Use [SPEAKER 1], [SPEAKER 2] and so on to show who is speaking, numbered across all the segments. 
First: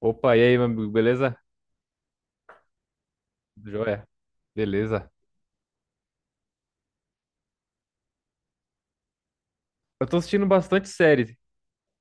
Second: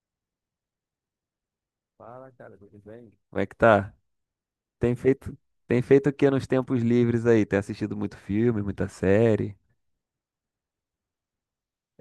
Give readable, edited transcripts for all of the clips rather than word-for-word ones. [SPEAKER 1] Opa, e aí, meu amigo, beleza?
[SPEAKER 2] Fala, cara, tudo bem? Como é que tá?
[SPEAKER 1] Joia.
[SPEAKER 2] Tem
[SPEAKER 1] Beleza.
[SPEAKER 2] feito, tem feito o que nos tempos livres aí? Tem assistido muito filme, muita série?
[SPEAKER 1] Eu tô assistindo bastante série.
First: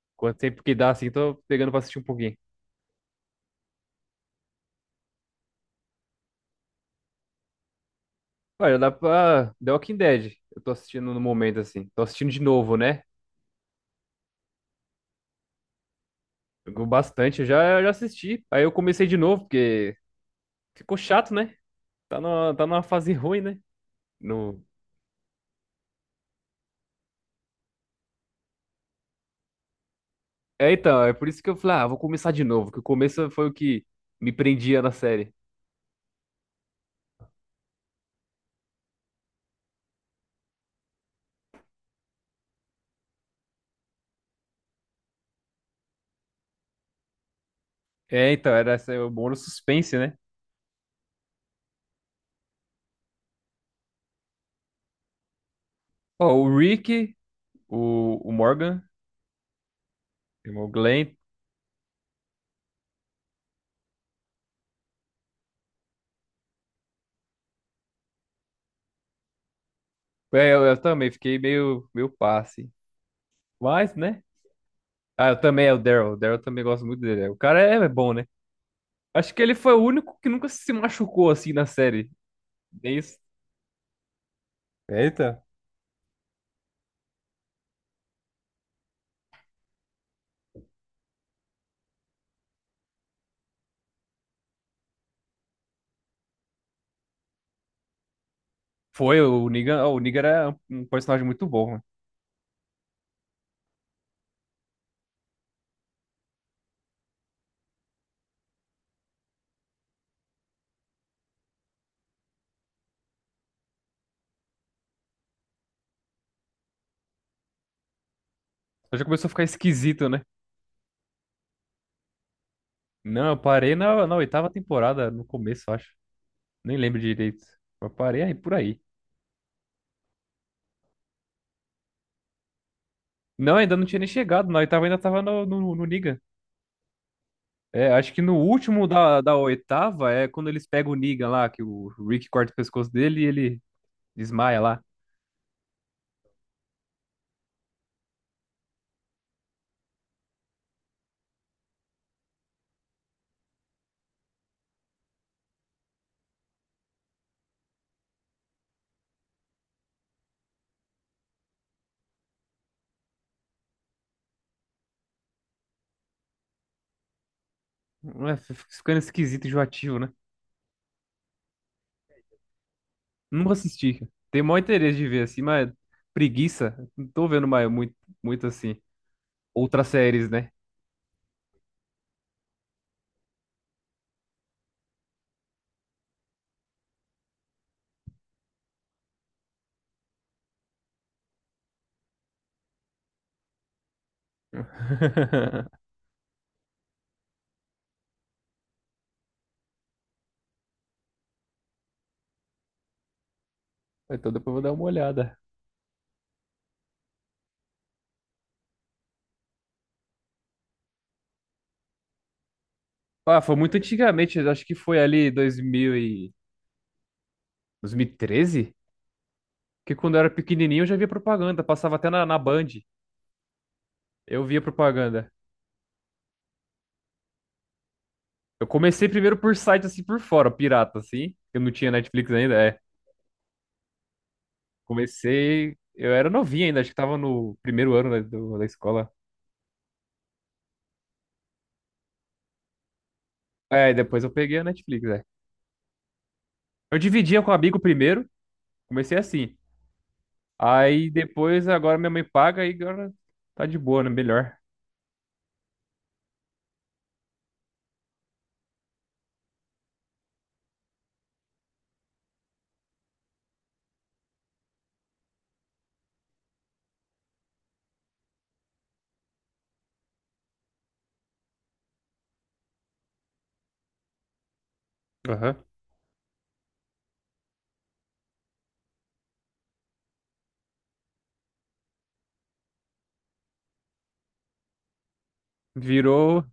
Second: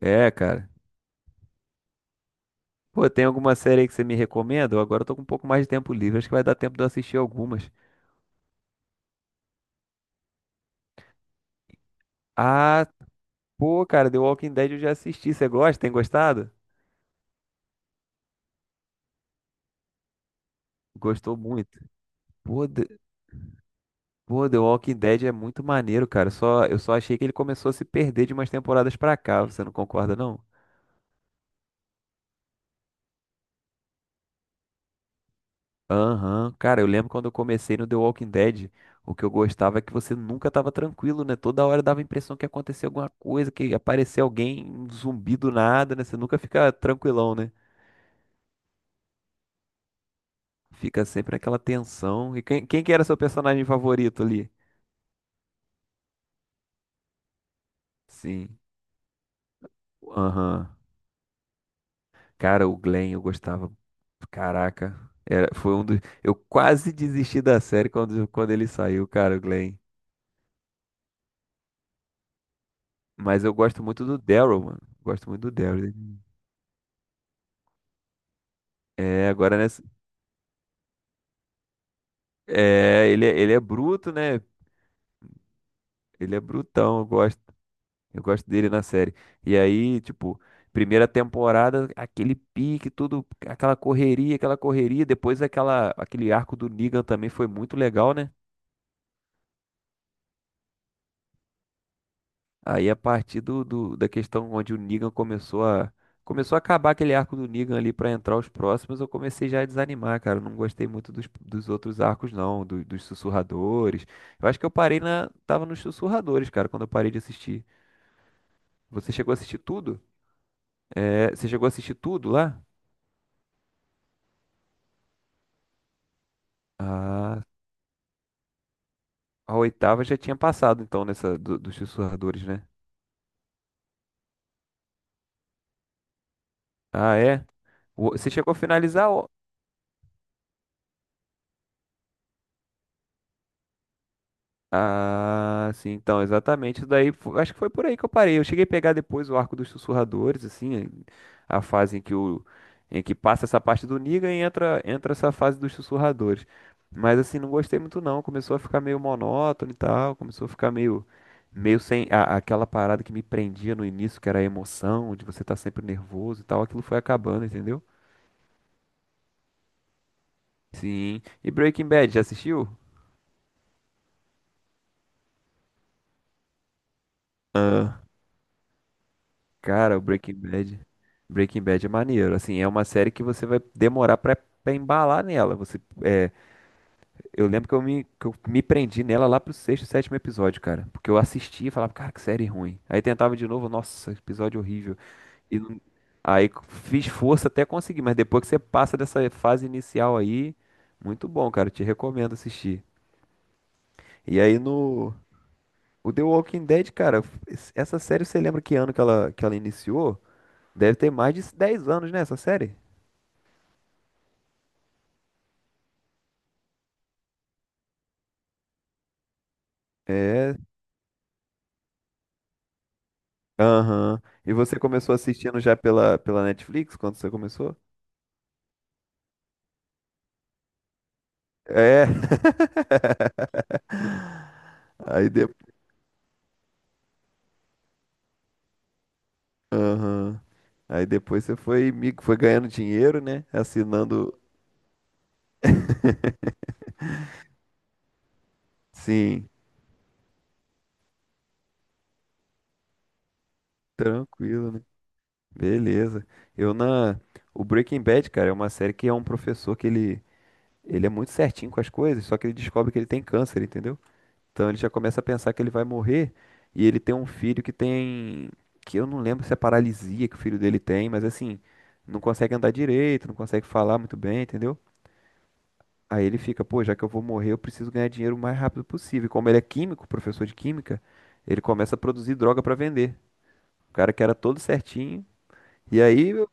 [SPEAKER 2] É,
[SPEAKER 1] Quanto tempo
[SPEAKER 2] cara.
[SPEAKER 1] que dá, assim, tô pegando pra assistir um pouquinho.
[SPEAKER 2] Pô, tem alguma série aí que você me recomenda? Eu Agora eu tô com um pouco mais de tempo livre, acho que vai dar tempo de eu assistir algumas.
[SPEAKER 1] Olha, dá pra... The Walking Dead. Eu tô assistindo no momento, assim. Tô assistindo de novo,
[SPEAKER 2] Ah,
[SPEAKER 1] né?
[SPEAKER 2] pô, cara, The Walking Dead eu já assisti. Você gosta? Tem gostado?
[SPEAKER 1] Jogou bastante, eu já assisti. Aí eu comecei de novo, porque ficou chato,
[SPEAKER 2] Gostou
[SPEAKER 1] né?
[SPEAKER 2] muito.
[SPEAKER 1] Tá numa, tá
[SPEAKER 2] Pô,
[SPEAKER 1] numa
[SPEAKER 2] The,
[SPEAKER 1] fase ruim, né?
[SPEAKER 2] Pô, The
[SPEAKER 1] No...
[SPEAKER 2] Walking Dead é muito maneiro, cara. Só, eu só achei que ele começou a se perder de umas temporadas pra cá. Você não concorda, não?
[SPEAKER 1] É, então, é por isso que eu falei, ah, vou começar de novo, que o começo foi o que me prendia na série.
[SPEAKER 2] Aham. Cara, eu lembro quando eu comecei no The Walking Dead, o que eu gostava é que você nunca tava tranquilo, né? Toda hora dava a impressão que acontecia alguma coisa, que aparecia alguém, um zumbi do nada, né? Você nunca fica tranquilão, né?
[SPEAKER 1] É, então, era essa- o bom no suspense, né?
[SPEAKER 2] Fica sempre aquela tensão. E quem que era seu personagem favorito ali?
[SPEAKER 1] Ó, o Rick, o
[SPEAKER 2] Sim.
[SPEAKER 1] Morgan,
[SPEAKER 2] Aham.
[SPEAKER 1] o Glenn.
[SPEAKER 2] Cara, o Glenn eu gostava. Caraca. Era, foi um dos. Eu quase desisti da série quando ele saiu, cara, o Glenn.
[SPEAKER 1] É, eu também fiquei meio, meio passe.
[SPEAKER 2] Mas eu gosto
[SPEAKER 1] Mas,
[SPEAKER 2] muito do
[SPEAKER 1] né?
[SPEAKER 2] Daryl, mano. Gosto
[SPEAKER 1] Ah, eu
[SPEAKER 2] muito do
[SPEAKER 1] também, é o
[SPEAKER 2] Daryl.
[SPEAKER 1] Daryl. O Daryl também gosto muito dele. O cara é, é bom, né?
[SPEAKER 2] É,
[SPEAKER 1] Acho que ele
[SPEAKER 2] agora né?
[SPEAKER 1] foi o único que nunca se machucou assim na série. É
[SPEAKER 2] É,
[SPEAKER 1] isso.
[SPEAKER 2] ele é bruto, né?
[SPEAKER 1] Eita.
[SPEAKER 2] Ele é brutão, eu gosto dele na série. E aí, tipo, primeira temporada, aquele pique, tudo, aquela correria, depois aquela, aquele arco do Negan também foi muito legal, né?
[SPEAKER 1] Foi, o Negan era um personagem muito bom, né?
[SPEAKER 2] Aí a partir da questão onde o Negan começou a acabar aquele arco do Negan ali pra entrar os próximos, eu comecei já a desanimar, cara. Eu não gostei muito dos outros arcos, não, dos sussurradores. Eu acho que eu parei tava nos sussurradores, cara, quando eu parei de assistir.
[SPEAKER 1] Só já
[SPEAKER 2] Você
[SPEAKER 1] começou a
[SPEAKER 2] chegou a
[SPEAKER 1] ficar
[SPEAKER 2] assistir tudo?
[SPEAKER 1] esquisito, né?
[SPEAKER 2] É, você chegou a assistir tudo lá?
[SPEAKER 1] Não, eu parei na, na oitava temporada, no começo, eu acho. Nem lembro direito.
[SPEAKER 2] Ah,
[SPEAKER 1] Eu parei aí por aí.
[SPEAKER 2] a oitava já tinha passado, então, nessa dos sussurradores, né?
[SPEAKER 1] Não, ainda não tinha nem chegado. Na oitava ainda tava no, no, no Negan.
[SPEAKER 2] Ah, é?
[SPEAKER 1] É, acho que
[SPEAKER 2] Você
[SPEAKER 1] no
[SPEAKER 2] chegou a
[SPEAKER 1] último
[SPEAKER 2] finalizar.
[SPEAKER 1] da, da oitava é quando eles pegam o Negan lá, que o Rick corta o pescoço dele e ele desmaia lá.
[SPEAKER 2] Ah, sim, então, exatamente. Isso daí, acho que foi por aí que eu parei. Eu cheguei a pegar depois o Arco dos Sussurradores, assim, a fase em que o em que passa essa parte do Negan e entra essa fase dos Sussurradores. Mas assim, não gostei muito não. Começou a ficar meio monótono e tal, começou a ficar meio sem a- aquela parada que me prendia no início, que era a emoção, de você estar sempre nervoso e tal, aquilo foi acabando, entendeu?
[SPEAKER 1] É, fica ficando esquisito e enjoativo, né?
[SPEAKER 2] Sim. E Breaking Bad, já assistiu?
[SPEAKER 1] Não assisti, cara. Tenho maior interesse de ver assim, mas preguiça. Não tô vendo mais muito, muito assim. Outras
[SPEAKER 2] Cara, o
[SPEAKER 1] séries,
[SPEAKER 2] Breaking
[SPEAKER 1] né?
[SPEAKER 2] Bad, Breaking Bad é maneiro. Assim, é uma série que você vai demorar pra embalar nela. Eu lembro que que eu me prendi nela lá pro sexto, sétimo episódio, cara. Porque eu assistia e falava, cara, que série ruim. Aí tentava de novo, nossa, episódio horrível. E não- aí fiz força até conseguir, mas depois que você passa dessa fase inicial aí, muito bom, cara. Te recomendo assistir.
[SPEAKER 1] Então
[SPEAKER 2] E
[SPEAKER 1] depois
[SPEAKER 2] aí
[SPEAKER 1] eu vou dar uma
[SPEAKER 2] no
[SPEAKER 1] olhada.
[SPEAKER 2] O The Walking Dead, cara, essa série você lembra que ano que ela iniciou? Deve ter mais de 10 anos, né, essa série?
[SPEAKER 1] Ah, foi muito antigamente, eu acho que foi ali 2013, que quando eu era
[SPEAKER 2] É.
[SPEAKER 1] pequenininho eu já via propaganda, passava até na, na Band.
[SPEAKER 2] Aham.
[SPEAKER 1] Eu
[SPEAKER 2] E
[SPEAKER 1] via
[SPEAKER 2] você começou
[SPEAKER 1] propaganda.
[SPEAKER 2] assistindo já pela Netflix quando você começou?
[SPEAKER 1] Eu comecei primeiro por site assim por fora, pirata assim. Eu não tinha
[SPEAKER 2] É.
[SPEAKER 1] Netflix ainda, é.
[SPEAKER 2] Aí, de...
[SPEAKER 1] Comecei, eu era novinho ainda, acho que tava no primeiro ano, né, do- da escola.
[SPEAKER 2] Aham. Aí depois você foi, foi ganhando dinheiro, né?
[SPEAKER 1] É, e depois eu
[SPEAKER 2] Assinando.
[SPEAKER 1] peguei a Netflix, é. Eu dividia com um amigo primeiro, comecei
[SPEAKER 2] Sim,
[SPEAKER 1] assim. Aí depois agora minha mãe paga e agora tá de boa, né? Melhor.
[SPEAKER 2] tranquilo, né? Beleza. Eu na. O Breaking Bad, cara, é uma série que é um professor que ele. Ele é muito certinho com as coisas, só que ele descobre que ele tem câncer, entendeu? Então ele já começa a pensar que ele vai morrer e ele tem um filho que tem, que eu não lembro se é paralisia que o filho dele tem, mas assim, não consegue andar direito, não consegue falar muito bem, entendeu?
[SPEAKER 1] Aham.
[SPEAKER 2] Aí ele fica, pô, já que eu vou morrer, eu preciso ganhar dinheiro o mais rápido possível. E como ele é químico, professor de química, ele começa a produzir droga pra vender. O cara que era todo certinho. E aí,
[SPEAKER 1] Virou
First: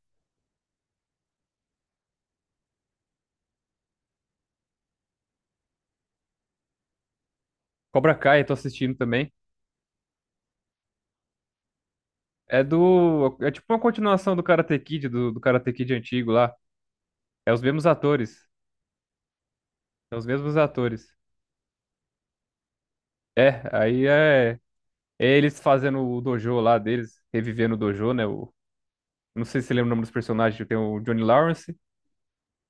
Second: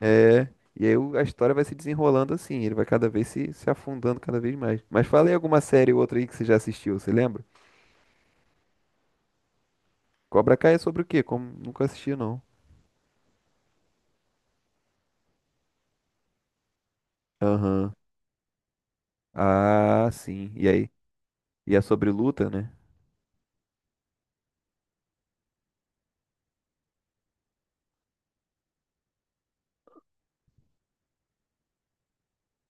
[SPEAKER 2] é, e aí a história vai se desenrolando assim, ele vai cada vez se afundando cada vez mais. Mas fala aí alguma série ou outra aí que você já assistiu, você lembra?
[SPEAKER 1] Cobra Kai, tô assistindo também.
[SPEAKER 2] Cobra Kai é sobre o quê? Como nunca assisti, não.
[SPEAKER 1] É do. É tipo uma continuação do Karate Kid, do, do Karate Kid antigo lá. É os mesmos
[SPEAKER 2] Aham.
[SPEAKER 1] atores.
[SPEAKER 2] Ah,
[SPEAKER 1] É os
[SPEAKER 2] sim.
[SPEAKER 1] mesmos
[SPEAKER 2] E aí?
[SPEAKER 1] atores.
[SPEAKER 2] E é sobre luta, né?
[SPEAKER 1] É, aí é. É, eles fazendo o dojo lá deles, revivendo o dojo, né? O, não sei se você lembra o nome dos personagens, tem o Johnny Lawrence,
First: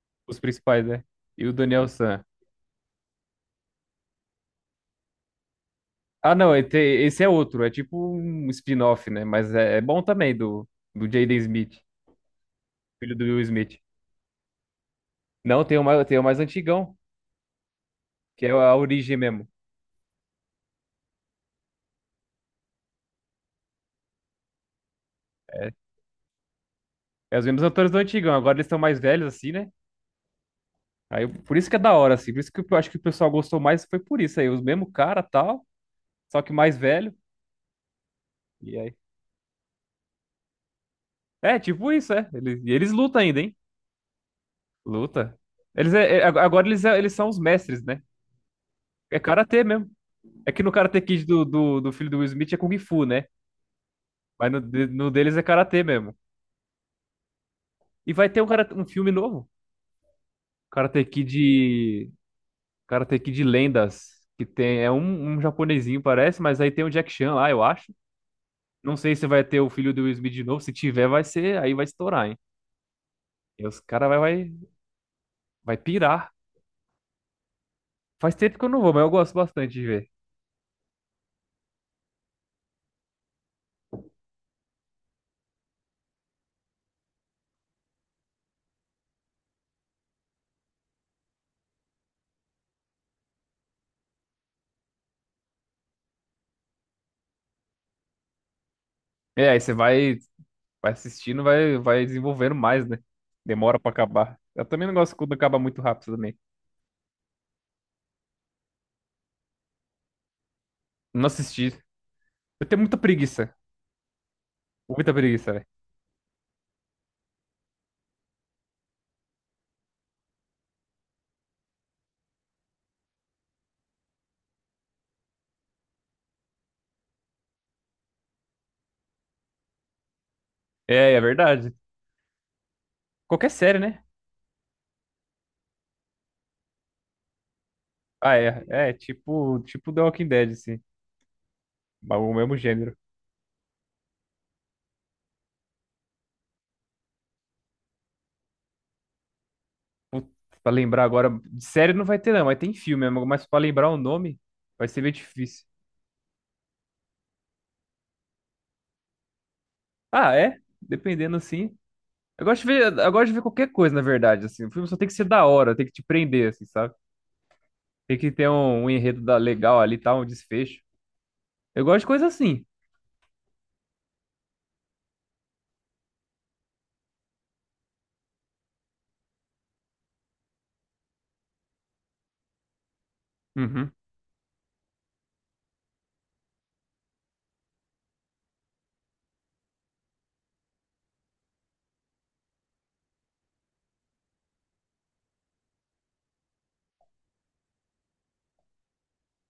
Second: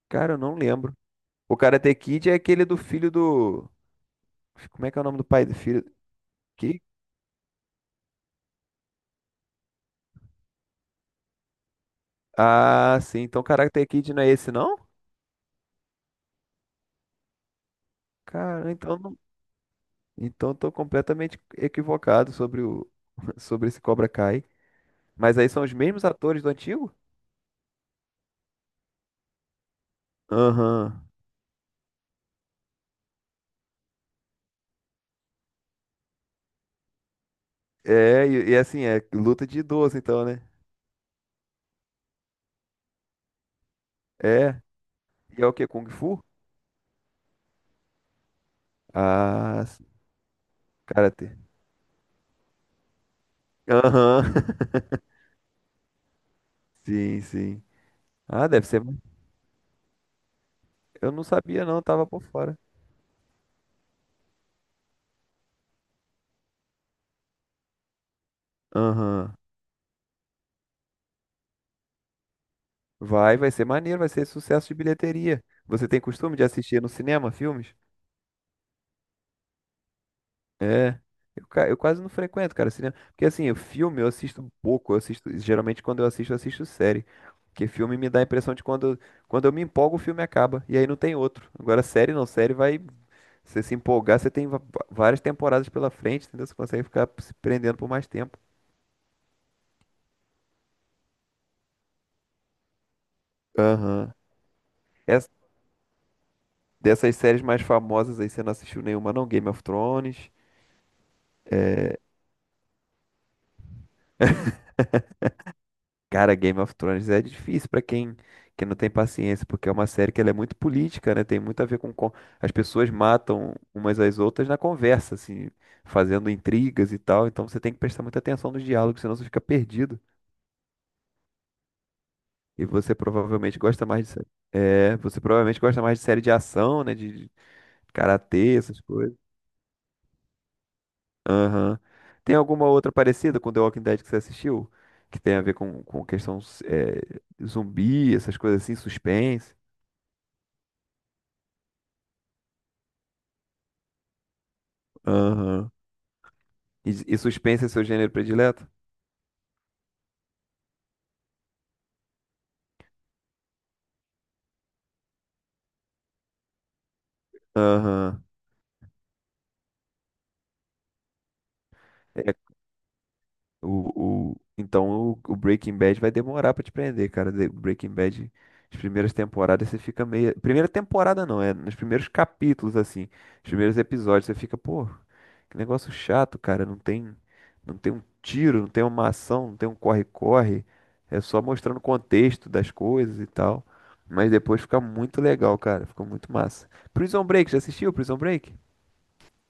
[SPEAKER 2] Cara, eu
[SPEAKER 1] os
[SPEAKER 2] não
[SPEAKER 1] principais,
[SPEAKER 2] lembro.
[SPEAKER 1] né? E o
[SPEAKER 2] O
[SPEAKER 1] Daniel
[SPEAKER 2] Karate
[SPEAKER 1] San.
[SPEAKER 2] Kid é aquele do filho do. Como é que é o nome do pai do filho?
[SPEAKER 1] Ah, não, e
[SPEAKER 2] Que?
[SPEAKER 1] tem- esse é outro, é tipo um spin-off, né? Mas é, é bom também, do, do Jaden Smith,
[SPEAKER 2] Ah,
[SPEAKER 1] filho
[SPEAKER 2] sim.
[SPEAKER 1] do Will
[SPEAKER 2] Então
[SPEAKER 1] Smith.
[SPEAKER 2] Karate Kid não é esse, não?
[SPEAKER 1] Não, tem o mais antigão, que é
[SPEAKER 2] Cara,
[SPEAKER 1] a
[SPEAKER 2] então
[SPEAKER 1] origem
[SPEAKER 2] não...
[SPEAKER 1] mesmo.
[SPEAKER 2] então eu tô completamente equivocado sobre o sobre esse Cobra Kai. Mas aí são
[SPEAKER 1] É,
[SPEAKER 2] os mesmos atores do antigo?
[SPEAKER 1] é os mesmos atores do antigão, agora eles estão mais velhos, assim, né?
[SPEAKER 2] Aham.
[SPEAKER 1] Aí, por isso que é da hora, assim, por isso que eu acho que o pessoal gostou mais, foi por isso aí, os mesmo cara, tal, só que mais velho.
[SPEAKER 2] É, e
[SPEAKER 1] E
[SPEAKER 2] assim,
[SPEAKER 1] aí,
[SPEAKER 2] é luta de idoso, então, né?
[SPEAKER 1] é, tipo isso, é. Eles, e eles lutam ainda, hein?
[SPEAKER 2] É.
[SPEAKER 1] Luta.
[SPEAKER 2] E é o quê? Kung
[SPEAKER 1] Eles é,
[SPEAKER 2] Fu?
[SPEAKER 1] é, ag- agora eles, é- eles são os mestres, né? É karatê
[SPEAKER 2] Ah, sim.
[SPEAKER 1] mesmo. É que no Karate
[SPEAKER 2] Cara,
[SPEAKER 1] Kid do, do, do filho do Will Smith é Kung Fu, né?
[SPEAKER 2] aham.
[SPEAKER 1] Mas no, de- no deles é karatê mesmo.
[SPEAKER 2] Sim, sim.
[SPEAKER 1] E vai ter um,
[SPEAKER 2] Ah, deve
[SPEAKER 1] karate- um
[SPEAKER 2] ser.
[SPEAKER 1] filme novo. Karate
[SPEAKER 2] Eu não sabia, não, tava
[SPEAKER 1] Kid.
[SPEAKER 2] por fora.
[SPEAKER 1] Karate Kid Lendas. Que tem. É um, um japonesinho, parece, mas aí tem o Jack Chan lá, eu acho. Não sei se
[SPEAKER 2] Aham.
[SPEAKER 1] vai ter o filho do Will Smith de novo. Se tiver, vai ser. Aí vai estourar, hein?
[SPEAKER 2] Vai
[SPEAKER 1] E
[SPEAKER 2] ser
[SPEAKER 1] os
[SPEAKER 2] maneiro,
[SPEAKER 1] caras
[SPEAKER 2] vai
[SPEAKER 1] vai,
[SPEAKER 2] ser sucesso de bilheteria.
[SPEAKER 1] vai
[SPEAKER 2] Você tem
[SPEAKER 1] pirar.
[SPEAKER 2] costume de assistir no cinema filmes?
[SPEAKER 1] Faz tempo que eu não vou, mas eu gosto bastante de ver.
[SPEAKER 2] É. Eu quase não frequento, cara, cinema. Porque assim, o filme eu assisto pouco. Eu assisto, geralmente quando eu assisto série. Porque filme me dá a impressão de quando eu me empolgo, o filme acaba. E aí não tem outro. Agora, série não, série vai. Você se empolgar, você tem várias temporadas pela frente, entendeu? Você consegue ficar se prendendo por mais tempo.
[SPEAKER 1] É, aí você vai. Vai assistindo, vai, vai desenvolvendo mais, né? Demora pra
[SPEAKER 2] Aham.
[SPEAKER 1] acabar. Eu também não gosto quando acaba muito rápido também.
[SPEAKER 2] Dessas séries mais famosas aí, você não assistiu nenhuma, não? Game of Thrones.
[SPEAKER 1] Não assisti. Eu tenho muita preguiça. Muita preguiça, velho.
[SPEAKER 2] Cara, Game of Thrones é difícil pra quem não tem paciência, porque é uma série que ela é muito política, né? Tem muito a ver com... As pessoas matam umas às outras na conversa, assim, fazendo intrigas e tal. Então você tem que prestar muita atenção nos diálogos, senão você fica perdido.
[SPEAKER 1] É, é verdade.
[SPEAKER 2] E você
[SPEAKER 1] Qualquer
[SPEAKER 2] provavelmente
[SPEAKER 1] série,
[SPEAKER 2] gosta
[SPEAKER 1] né?
[SPEAKER 2] mais de série. É, você provavelmente gosta mais de série de ação, né? De
[SPEAKER 1] Ah,
[SPEAKER 2] karatê,
[SPEAKER 1] é.
[SPEAKER 2] essas
[SPEAKER 1] É,
[SPEAKER 2] coisas.
[SPEAKER 1] tipo, tipo The Walking Dead, assim.
[SPEAKER 2] Aham.
[SPEAKER 1] O
[SPEAKER 2] Tem
[SPEAKER 1] mesmo
[SPEAKER 2] alguma outra
[SPEAKER 1] gênero.
[SPEAKER 2] parecida com The Walking Dead que você assistiu? Que tem a ver com questão é, zumbi, essas coisas assim, suspense?
[SPEAKER 1] Putz, pra lembrar agora. De série não vai ter, não, mas tem filme mesmo. Mas pra lembrar o nome, vai ser meio difícil.
[SPEAKER 2] Aham. E suspense é seu gênero predileto?
[SPEAKER 1] Ah, é? Dependendo, assim. Eu gosto de ver, eu gosto de ver qualquer coisa, na verdade, assim. O filme só tem que ser da hora, tem que te prender, assim, sabe? Tem
[SPEAKER 2] Aham.
[SPEAKER 1] que ter um, um enredo da- legal ali, tá? Um desfecho. Eu gosto de coisa assim.
[SPEAKER 2] O Breaking Bad vai demorar pra te prender, cara. The Breaking Bad, as primeiras temporadas você fica meio. Primeira temporada não, é nos primeiros capítulos, assim, os primeiros
[SPEAKER 1] Uhum.
[SPEAKER 2] episódios, você fica, pô, que negócio chato, cara. Não tem um tiro, não tem uma ação, não tem um corre-corre. É só mostrando o contexto das coisas e tal. Mas depois fica muito legal, cara. Fica muito massa. Prison Break, já assistiu Prison Break?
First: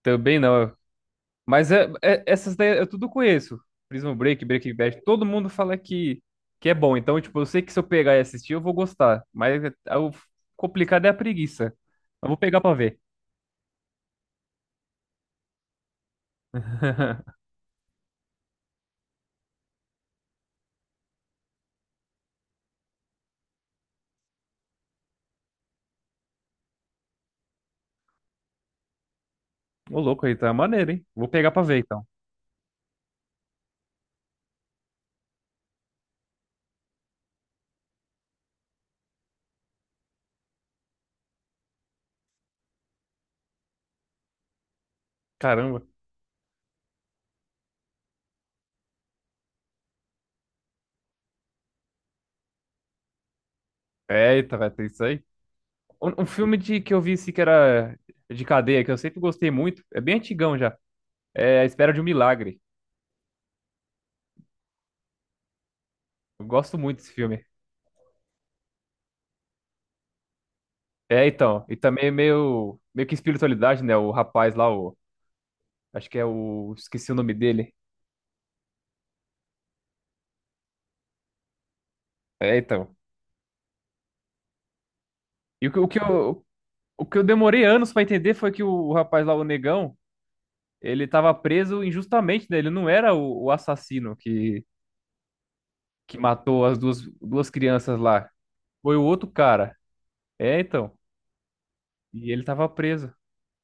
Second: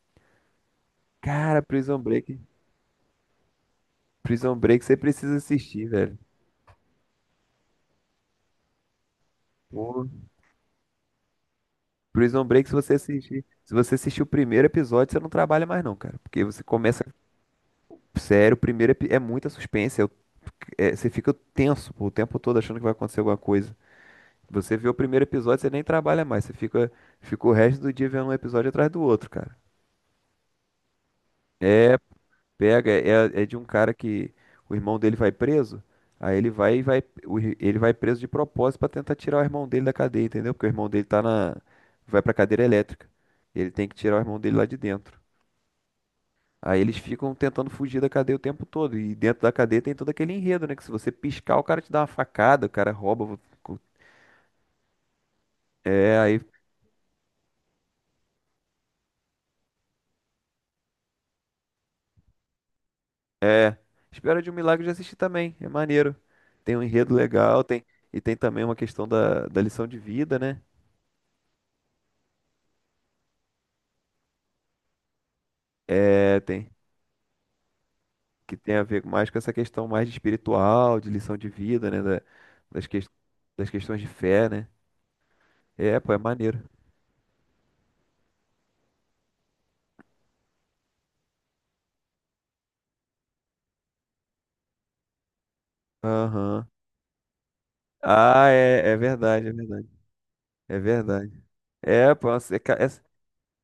[SPEAKER 1] Também não.
[SPEAKER 2] Cara,
[SPEAKER 1] Mas é,
[SPEAKER 2] Prison
[SPEAKER 1] é-
[SPEAKER 2] Break.
[SPEAKER 1] essas daí eu tudo conheço. Prison Break,
[SPEAKER 2] Prison
[SPEAKER 1] Breaking
[SPEAKER 2] Break você
[SPEAKER 1] Bad, todo
[SPEAKER 2] precisa
[SPEAKER 1] mundo fala
[SPEAKER 2] assistir, velho.
[SPEAKER 1] que é bom. Então, tipo, eu sei que se eu pegar e assistir, eu vou gostar. Mas é- é
[SPEAKER 2] Pô,
[SPEAKER 1] o complicado é a preguiça. Eu vou
[SPEAKER 2] Prison
[SPEAKER 1] pegar
[SPEAKER 2] Break,
[SPEAKER 1] pra ver.
[SPEAKER 2] se você assistir o primeiro episódio, você não trabalha mais não, cara. Porque você começa sério, o é muita suspense, você fica tenso pô, o tempo todo achando que vai acontecer alguma coisa. Você vê o primeiro episódio, você nem trabalha mais, fica o resto do dia vendo um episódio atrás do outro, cara.
[SPEAKER 1] Ô, louco, então é maneiro, hein? Vou pegar pra ver, então.
[SPEAKER 2] Pega, é, é de um cara que o irmão dele vai preso, aí ele vai e vai, ele vai preso de propósito pra tentar tirar o irmão dele da cadeia, entendeu? Porque o irmão dele vai pra cadeira elétrica. Ele tem que tirar o irmão dele lá de dentro.
[SPEAKER 1] Caramba.
[SPEAKER 2] Aí eles ficam tentando fugir da cadeia o tempo todo. E dentro da cadeia tem todo aquele enredo, né? Que se você piscar, o cara te dá uma facada, o cara rouba.
[SPEAKER 1] Eita, vai ter isso aí.
[SPEAKER 2] É,
[SPEAKER 1] Um
[SPEAKER 2] aí.
[SPEAKER 1] filme de, que eu vi, assim, que era de cadeia, que eu sempre gostei muito. É bem antigão já. É A Espera de um Milagre.
[SPEAKER 2] Espera de um Milagre já assisti também. É maneiro.
[SPEAKER 1] Eu
[SPEAKER 2] Tem
[SPEAKER 1] gosto
[SPEAKER 2] um
[SPEAKER 1] muito desse
[SPEAKER 2] enredo
[SPEAKER 1] filme.
[SPEAKER 2] legal, tem. E tem também uma questão da lição de vida, né?
[SPEAKER 1] É, então. E também é meio, meio que espiritualidade, né? O rapaz lá, o, acho que é
[SPEAKER 2] É, tem.
[SPEAKER 1] o. Esqueci o nome dele.
[SPEAKER 2] Que tem a ver mais com essa questão mais de espiritual, de lição de vida, né?
[SPEAKER 1] É,
[SPEAKER 2] Das,
[SPEAKER 1] então.
[SPEAKER 2] ques- das questões de fé, né?
[SPEAKER 1] E
[SPEAKER 2] É, pô, é maneiro.
[SPEAKER 1] o que eu demorei anos pra entender foi que o rapaz lá, o negão, ele tava preso injustamente, né? Ele não era o assassino que matou
[SPEAKER 2] Aham.
[SPEAKER 1] as duas, duas crianças lá.
[SPEAKER 2] Ah, é,
[SPEAKER 1] Foi
[SPEAKER 2] é
[SPEAKER 1] o outro
[SPEAKER 2] verdade, é
[SPEAKER 1] cara.
[SPEAKER 2] verdade.
[SPEAKER 1] É,
[SPEAKER 2] É
[SPEAKER 1] então.
[SPEAKER 2] verdade. É, pô,
[SPEAKER 1] E ele
[SPEAKER 2] é,
[SPEAKER 1] tava
[SPEAKER 2] ca- é-
[SPEAKER 1] preso.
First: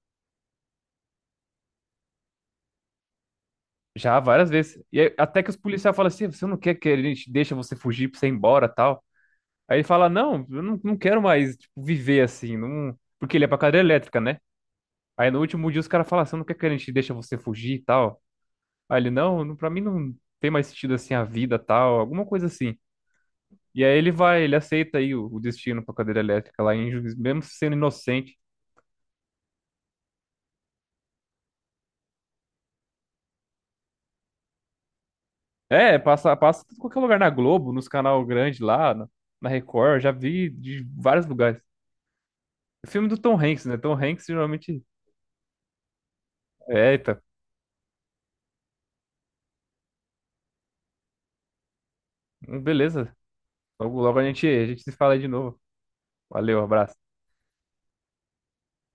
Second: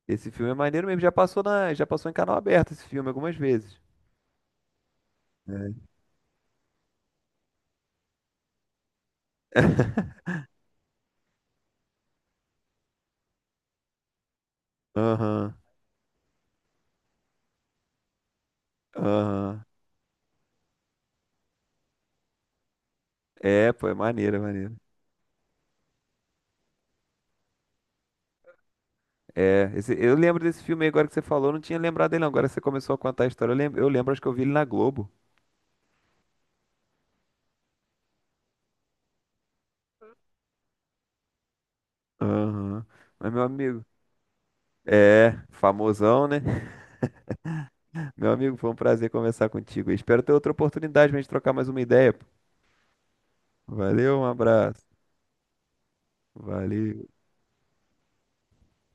[SPEAKER 2] Esse filme é maneiro mesmo. Já passou em canal aberto esse filme algumas vezes.
[SPEAKER 1] Já várias vezes. E aí, até que os
[SPEAKER 2] É.
[SPEAKER 1] policiais falam assim: você não quer que a gente deixa você fugir pra você ir embora tal? Aí ele fala, não, eu não, não quero mais, tipo, viver assim, não... porque ele é pra cadeira elétrica, né? Aí no
[SPEAKER 2] Aham,
[SPEAKER 1] último dia os caras falam, você não quer que a gente deixa você fugir e tal? Aí ele, não, não,
[SPEAKER 2] aham.
[SPEAKER 1] pra mim não tem mais sentido assim a vida tal, alguma coisa assim.
[SPEAKER 2] É,
[SPEAKER 1] E
[SPEAKER 2] pô, é
[SPEAKER 1] aí ele
[SPEAKER 2] maneiro, é
[SPEAKER 1] vai, ele
[SPEAKER 2] maneiro.
[SPEAKER 1] aceita aí o destino pra cadeira elétrica lá, em Juiz- mesmo sendo inocente.
[SPEAKER 2] É, eu lembro desse filme aí agora que você falou, eu não tinha lembrado dele não. Agora você começou a contar a história, eu lembro, acho que eu vi ele na Globo.
[SPEAKER 1] É, passa, passa em qualquer lugar na Globo, nos canal grande lá, na, na Record, já vi de vários lugares.
[SPEAKER 2] Aham.
[SPEAKER 1] O filme do
[SPEAKER 2] Mas
[SPEAKER 1] Tom
[SPEAKER 2] meu
[SPEAKER 1] Hanks, né?
[SPEAKER 2] amigo,
[SPEAKER 1] Tom Hanks geralmente...
[SPEAKER 2] é, famosão, né?
[SPEAKER 1] É, eita,
[SPEAKER 2] Meu amigo, foi um prazer conversar contigo. Espero ter outra oportunidade pra gente trocar mais uma ideia, pô.
[SPEAKER 1] beleza, logo, logo
[SPEAKER 2] Valeu, um
[SPEAKER 1] a
[SPEAKER 2] abraço.
[SPEAKER 1] gente se fala aí de novo. Valeu, abraço.
[SPEAKER 2] Valeu.